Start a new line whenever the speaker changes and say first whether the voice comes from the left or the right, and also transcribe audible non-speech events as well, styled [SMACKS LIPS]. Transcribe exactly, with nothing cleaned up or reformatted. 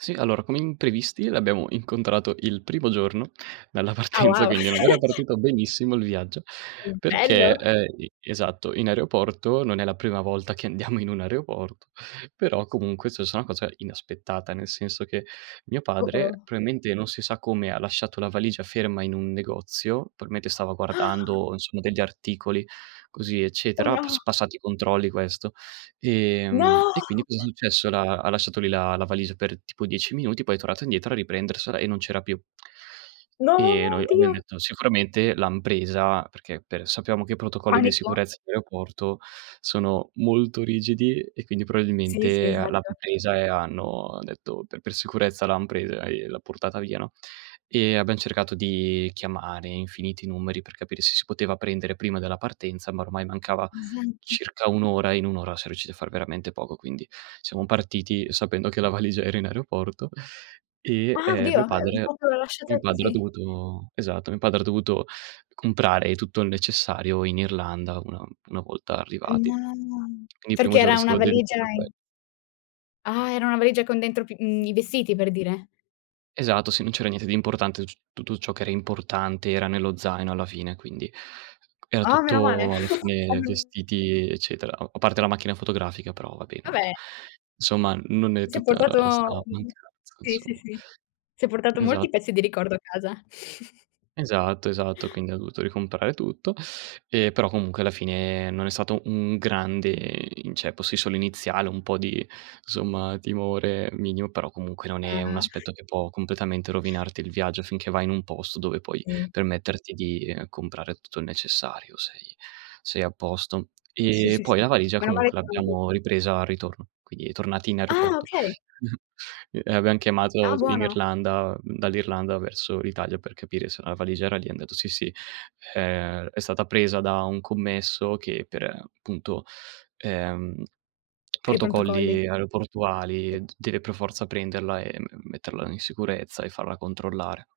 right: Sì, allora come imprevisti l'abbiamo incontrato il primo giorno dalla
left: Ah
right: partenza,
left: wow.
right: quindi non era
left: [CHUCKLES]
right: partito benissimo il viaggio.
left: Mh,
right: Perché,
left: bello.
right: ehm, e esatto, in aeroporto, non è la prima volta che andiamo in un aeroporto, però comunque è sussa una cosa inaspettata. Nel senso che mio padre
left: Oh-oh.
right: proailmente, non si sa come, ha lasciato la valigia ferma in un negozio, p mentre stava guardando insomma degli articoli così
left: Oh,
right: eccetera, ha
left: no.
right: pass passato i controlli questo. Ehm,
left: No!
right: e quindi cosa è successo: l'ha ha lasciato lì la la valigia per tipo dieci minuti, poi è tornato indietro a riprendersela e non c'era più.
left: No,
right: E noi abbiam
left: oddio!
right: detto sicuramente l'han presa, perché per sappiamo che i protocolli di
left: Panico?
right: sicurezza in aeroporto sono molto rigidi e quindi
left: Sì, sì,
right: proailmente, ehm, l'han
left: esatto.
right: presa e hanno detto per per sicurezza l'han presa e l'ha portata via, no. Ehm, abbiam cercato di chiamare infiniti numeri per capire se si poteva prendere prima della partenza, ma ormai mancava
left: Esatto.
right: circa un ora e in un ora siam riusciti a far veramente poco. Quindi siamo partiti sapendo che la valigia era in aeroporto e,
left: Ah
right: ehm,
left: oddio,
right: mio
left: ehm,
right: padre
left: propio lasciata
right: mio padre ha
left: così?
right: dovuto esatto, mio padre ha dovuto comprare tutto il necessario in Irlanda una una volta
left: Eh,
right: arrivati.
left: no, no.
right: Quindi il primo
left: Perché
right: giorno è
left: era una
right: stato
left: valigia
right: dedicato a que
left: in Ah, era una valigia con dentro p mhmm, i vestiti per dire?
right: Esatto, sì, non c'era niente di importante, tuc tutto ciò che era importante era nello zaino, alla fine, quindi era
left: Ah meno male
right: tutto alla
left: [CHUCKLES]
right: fine
left: [UNINTELLIGIBLE]
right: vestiti e eccetera. A a parte la macchina fotografica però vabbè non era
left: vabè.
right: insomma non è
left: Si è
right: tutta
left: portato
right: sta
left: mh-mh.
right: mancanza,
left: Sì, sì,
right: insom
left: sì. Si è portato molti
right: Esatto.
left: pezzi di ricordo a casa. [SNORTS]
right: Esatto, esatto, quindi ha dovuto ricomprare tutto; ehm, però comunque alla fine non è stato un grande inceppo, sì solo iniziale, un po' di, insomma, timore minimo, però comunque non è un
left: Mamma.
right: aspetto che può completamente rovinarti il viaggio finché vai in un posto dove puoi
left: Sì.
right: permetterti di, ehm, comprare tutto il necessario, sei sei a posto.
left: Sì,
right: E
left: sì,
right: poi
left: sì.
right: la valigia
left: Meno male
right: comunque
left: che eran du
right: l'abbiamo ripresa al ritorno, quindi tornati in
left: Ah,
right: aeroporto.
left: okay.
right: [CHUCKLES] E e abbiam chiamato
left: Ah,
right: in
left: buono.
right: Irlanda mhmm, dall'Irlanda verso l'Italia per capire se la valigia era lì, han detto: "Sì, sì. È è stata presa da un commesso che per, ehm, appunto, ehm, [SMACKS LIPS]
left: Per i prontocolli.
right: protocolli aeroportuali d deve per forza prenderla e me metterla in sicurezza e farla controllare."